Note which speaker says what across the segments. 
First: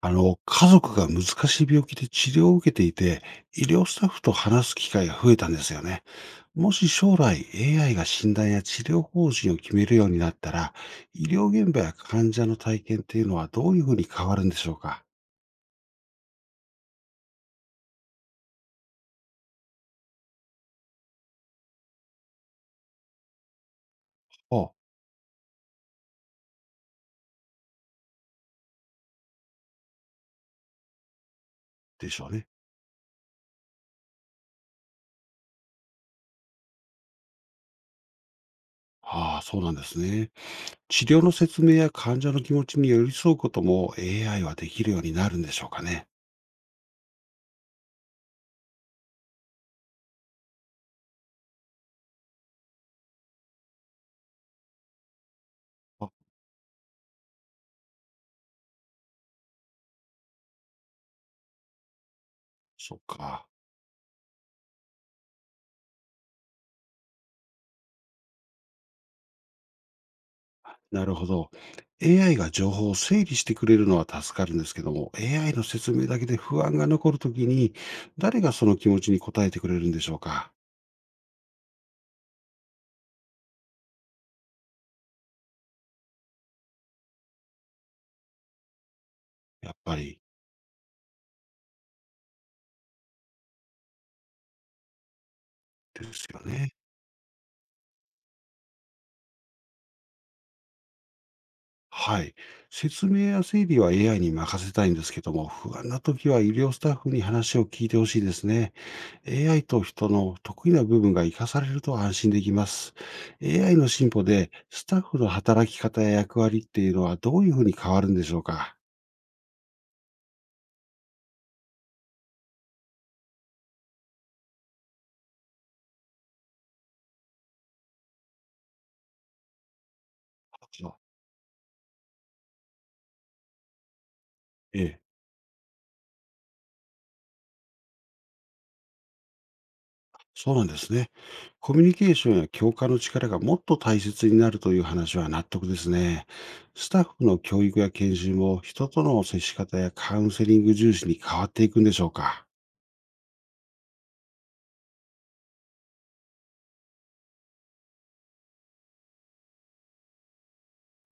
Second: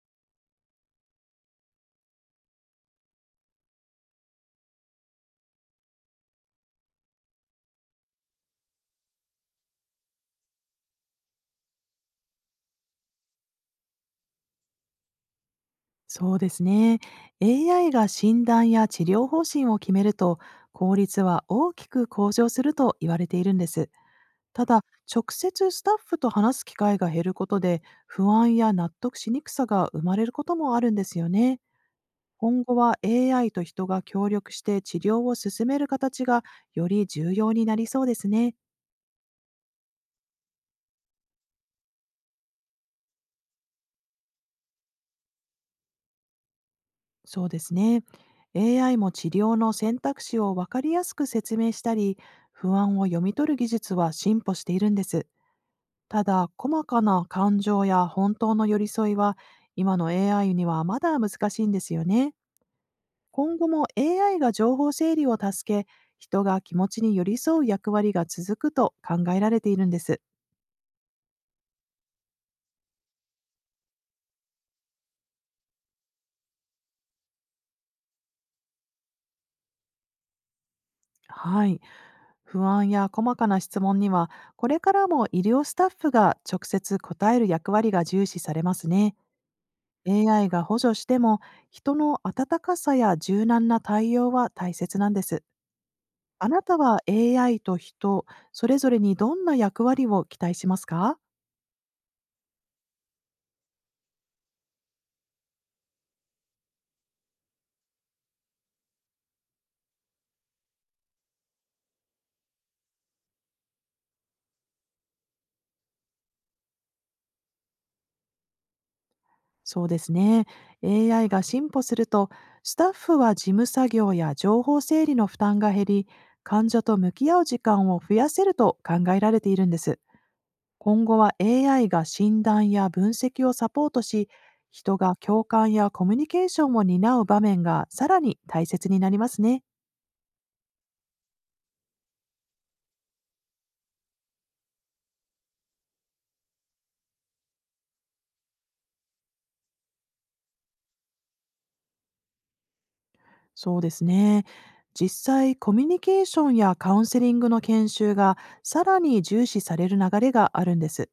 Speaker 1: 家族が難しい病気で治療を受けていて、医療スタッフと話す機会が増えたんですよね。もし将来 AI が診断や治療方針を決めるようになったら、医療現場や患者の体験っていうのはどういうふうに変わるんでしょうか？
Speaker 2: そうですね。AI が診断や治療方針を決めると、効率は大きく向上すると言われているんです。た
Speaker 1: あ。
Speaker 2: だ、直接スタッフと話す機会が減ることで、不安や納得しにくさが生まれることもあるんですよね。
Speaker 1: でしょうね。
Speaker 2: 今後は AI と人が協力して治療を進める形が、より重要になりそうですね。
Speaker 1: ああ、そうなんですね。治療の説明や患者の気持ちに寄り添うことも AI はできるようになるんでしょうかね。
Speaker 2: そうですね。AI も治療の選択肢を分かりやすく説明したり、不安を読み取る技術は進歩しているんです。
Speaker 1: あ、
Speaker 2: ただ、細かな感情や本当の寄り添いは、今の AI にはまだ難しいんですよね。
Speaker 1: そっか。
Speaker 2: 今後も AI が情報整理を助け、人が気持ちに寄り添う役割が続くと考えられているんです。
Speaker 1: なるほど。AI が情報を整理してくれるのは助かるんですけども、AI の説明だけで不安が残るときに、誰がその気持ちに応えてくれるんでしょうか？
Speaker 2: はい。不安や細かな質問には、これからも医療スタッフが直接答える役割が重視されますね。
Speaker 1: やっぱり。
Speaker 2: AI が補助しても、人の温かさや柔軟な対応は大切なんです。
Speaker 1: ですよ
Speaker 2: あな
Speaker 1: ね。
Speaker 2: たは AI と人、それぞれにどんな役割を期待しますか？
Speaker 1: はい。説明や整理は AI に任せたいんですけども、不安なときは医療スタッフに話を聞いてほしいですね。AI と人の得意な部分が活かされると安心できます。AI の進歩で、スタッフの働き方や役割っていうのはどういうふうに変わるんでしょうか？
Speaker 2: そうですね。AI が進歩すると、スタッフは事務作業や情報整理の負担が減り、患者と向き合う時間を増やせると考えられているんです。今後は AI が診断や分析をサポートし、
Speaker 1: え
Speaker 2: 人
Speaker 1: え。
Speaker 2: が共感やコミュニケーションを担う場面がさらに大切になりますね。
Speaker 1: そうなんですね。コミュニケーションや教化の力がもっと大切になるという話は納得ですね。スタッフの教育や研修も人との接し方やカウンセリング重視に変わっていくんでしょうか。
Speaker 2: そうですね。実際、コミュニケーションやカウンセリングの研修が、さらに重視される流れがあるんです。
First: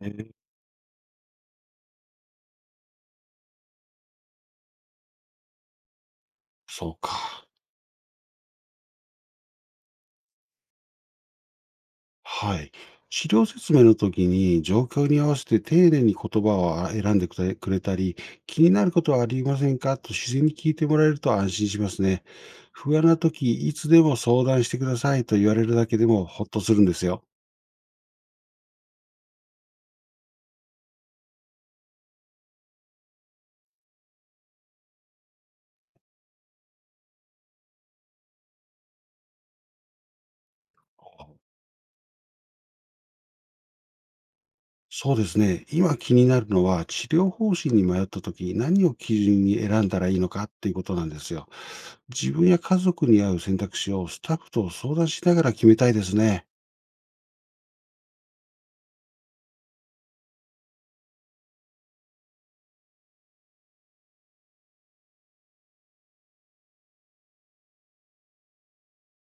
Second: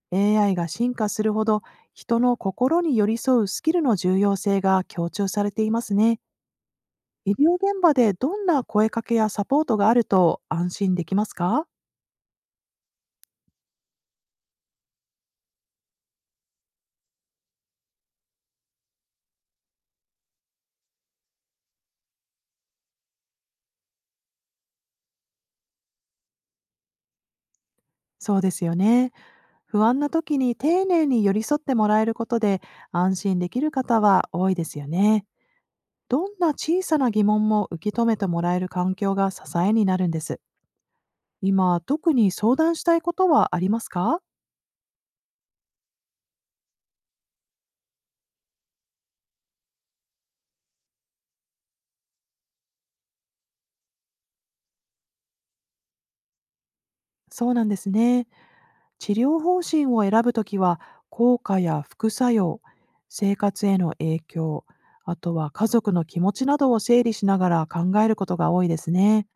Speaker 1: えー。
Speaker 2: AI が進化するほど、人の心に寄り添うスキルの重要性が強調されていますね。
Speaker 1: そう
Speaker 2: 医
Speaker 1: か。
Speaker 2: 療現場でどんな声かけやサポートがあると安心できますか？
Speaker 1: はい。資料説明の時に状況に合わせて丁寧に言葉を選んでくれたり、気になることはありませんかと自然に聞いてもらえると安心しますね。不安な時、いつでも相談してくださいと言われるだけでもほっとするんですよ。
Speaker 2: そうですよね。不安な時に丁寧に寄り添ってもらえることで、安心できる方は多いですよね。どんな小さな疑問も受け止めてもらえる環境が支えになるんです。今、特に相談したいことはありますか？
Speaker 1: そうですね。今気になるのは、治療方針に迷った時、何を基準に選んだらいいのかっていうことなんですよ。自分や家族に合う選択肢をスタッフと相談しながら決めたいですね。
Speaker 2: そうなんですね。治療方針を選ぶときは、効果や副作用、生活への影響、あとは家族の気持ちなどを整理しながら考えることが多いですね。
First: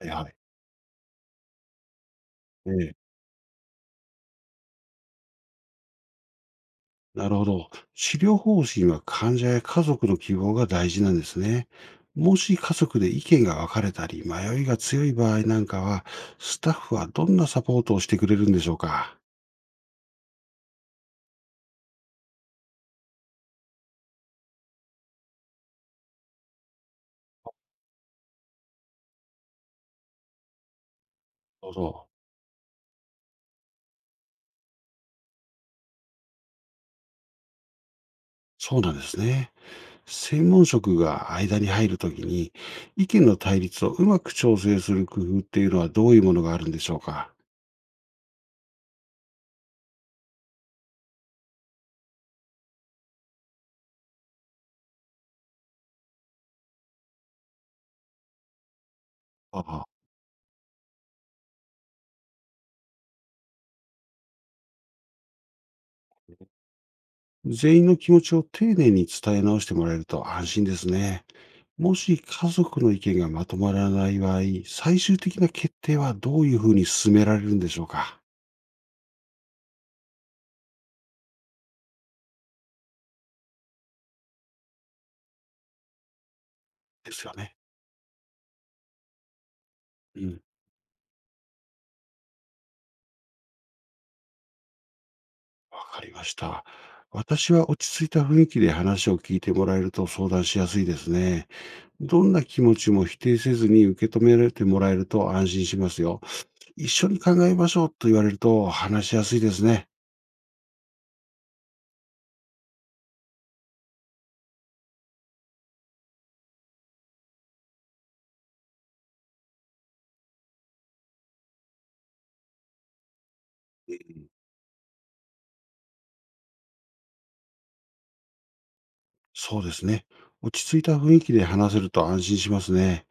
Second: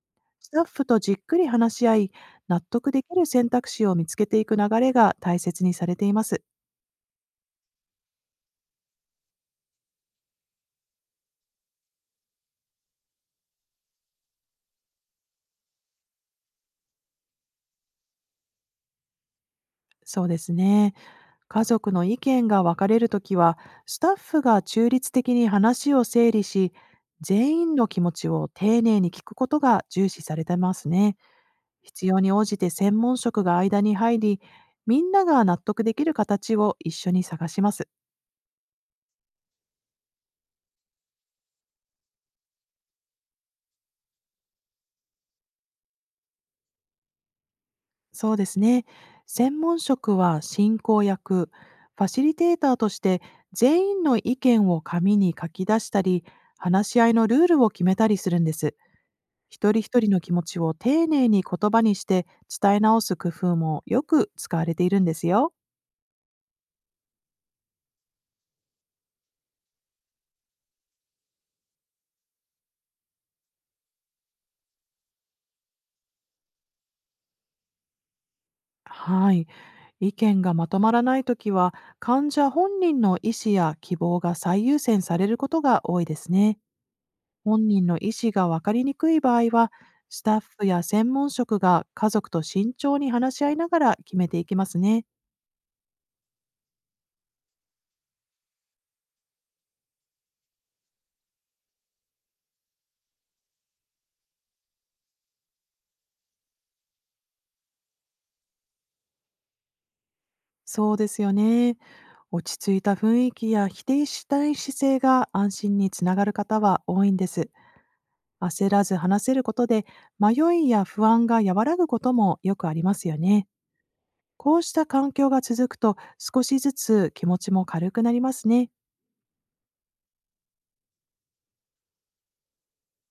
Speaker 1: はいはい。
Speaker 2: スタッフとじっくり話し合い、納
Speaker 1: え
Speaker 2: 得
Speaker 1: え、
Speaker 2: できる選択肢を見つけていく流れが大切にされています。
Speaker 1: なるほど。治療方針は患者や家族の希望が大事なんですね。もし家族で意見が分かれたり、迷いが強い場合なんかは、スタッフはどんなサポートをしてくれるんでしょうか。
Speaker 2: そうですね。家族の意見が分かれるときは、スタッフが中立的に話を整理し、全員の気持ちを丁寧に聞くことが重視されてますね。
Speaker 1: なるほ
Speaker 2: 必
Speaker 1: ど。
Speaker 2: 要に応じて専門職が間に入り、みんなが納得できる形を一緒に探します。
Speaker 1: そうなんですね。専門職が間に入るときに、意見の対立をうまく調整する工夫っていうのはどういうものがあるんでしょうか？
Speaker 2: そうですね。専門職は進行役、ファシリテーターとして、全員の意見を紙に書き出したり、話し合いのルールを決めたりするんです。
Speaker 1: あ
Speaker 2: 一人
Speaker 1: あ、
Speaker 2: 一人の気持ちを丁寧に言葉にして伝え直す工夫もよく使われているんですよ。
Speaker 1: 全員の気持ちを丁寧に伝え直してもらえると安心ですね。もし家族の意見がまとまらない場合、最終的な決定はどういうふうに進められるんでしょうか？
Speaker 2: はい。意見がまとまらないときは、患者本人の意思や希望が最優先されることが多いですね。
Speaker 1: ですよね。
Speaker 2: 本人の意思が分かりにくい場合は、
Speaker 1: う
Speaker 2: スタッ
Speaker 1: ん。
Speaker 2: フや専門職が家族と慎重に話し合いながら決めていきますね。
Speaker 1: わかりました。私は落ち着いた雰囲気で話を聞いてもらえると相談しやすいですね。どんな気持ちも否定せずに受け止められてもらえると安心しますよ。一緒に考えましょうと言われると話しやすいですね。
Speaker 2: そうですよね。落ち着いた雰囲気や否定したい姿勢が安心につながる方は多いんです。焦らず話せることで、迷いや不安が和らぐこともよくありますよね。こうした環境が続くと、少しずつ気持ちも軽くなりますね。
Speaker 1: そうですね。落ち着いた雰囲気で話せると安心しますね。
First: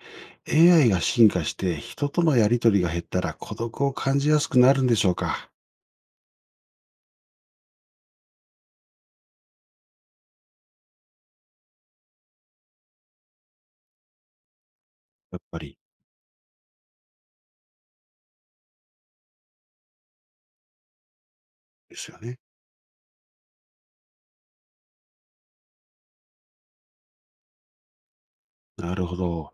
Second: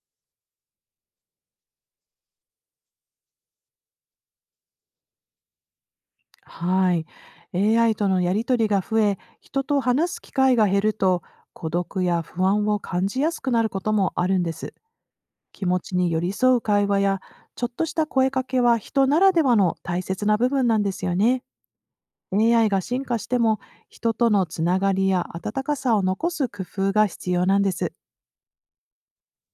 Speaker 1: AI が進化して人とのやりとりが減ったら孤独を感じやすくなるんでしょうか？
Speaker 2: はい。AI とのやりとりが増え、人と話す機会が減ると、孤独や不安を感じやすくなることもあるんです。
Speaker 1: やっぱ
Speaker 2: 気
Speaker 1: り。
Speaker 2: 持ちに寄り添う会話や、ちょっとした声かけは、人ならではの大切な部分なんですよね。
Speaker 1: ですよね。
Speaker 2: AI が進化しても、人とのつながりや温かさを残す工夫が必要なんです。
Speaker 1: なるほど。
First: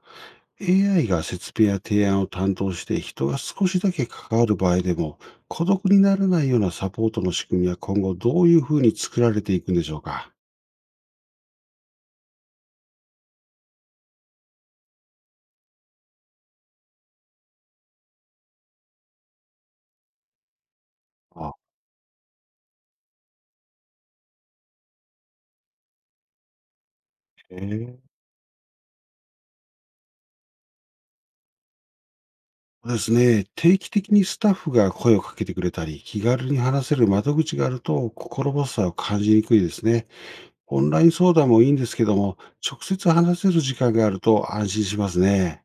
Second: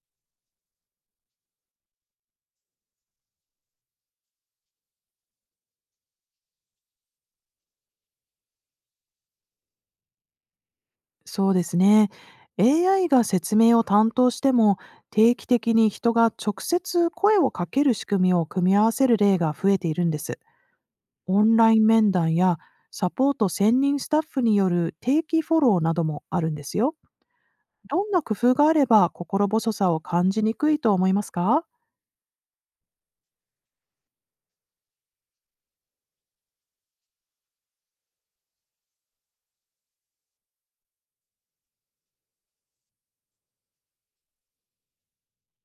Speaker 1: AI が説明や提案を担当して人が少しだけ関わる場合でも孤独にならないようなサポートの仕組みは今後どういうふうに作られていくんでしょうか？
Speaker 2: そうですね。AI が説明を担当しても、定期的に人が直接声をかける仕組みを組み合わせる例が増えているんです。オ
Speaker 1: あ、
Speaker 2: ンライン面談や、サポート専任スタッフによる定期フォローなどもあるんですよ。
Speaker 1: へえ。
Speaker 2: どんな工夫があれば心細さを感じにくいと思いますか？
Speaker 1: そうですね。定期的にスタッフが声をかけてくれたり、気軽に話せる窓口があると心細さを感じにくいですね。オンライン相談もいいんですけども、直接話せる時間があると安心しますね。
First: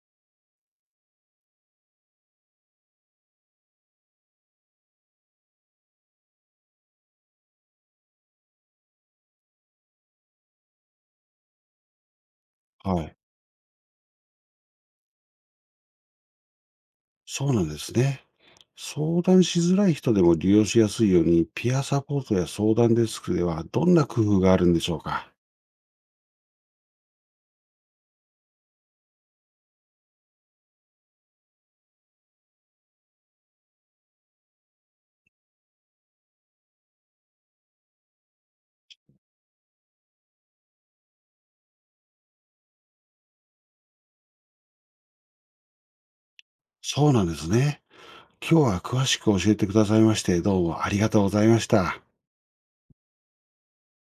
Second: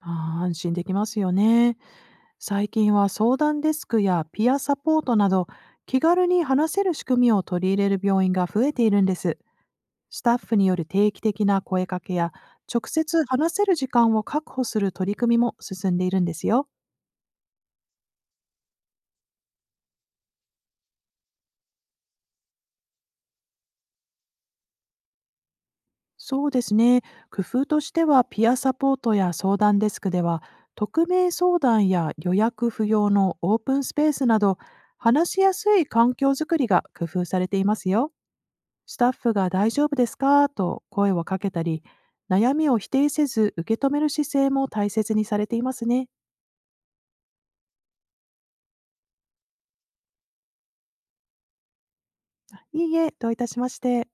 Speaker 2: あー、安心できますよね。最近は相談デスクやピアサポートなど、気軽に話せる仕組みを取り入れる病院が増えているんです。スタッフによる定期的な声かけや、直
Speaker 1: はい。
Speaker 2: 接話せる時間を確保する取り組みも進んでいるんですよ。
Speaker 1: そうなんですね。相談しづらい人でも利用しやすいように、ピアサポートや相談デスクではどんな工夫があるんでしょうか。
Speaker 2: そうですね。工夫としては、ピアサポートや相談デスクでは、匿名相談や予約不要のオープンスペースなど、話しやすい環境づくりが工夫されていますよ。スタッフが大丈夫ですかと声をかけたり、悩みを否定せず受け止める姿勢も大切にされていますね。
Speaker 1: そうなんですね。今日は詳しく教えてくださいまして、どうもありがとうございました。
Speaker 2: いいえ、どういたしまして。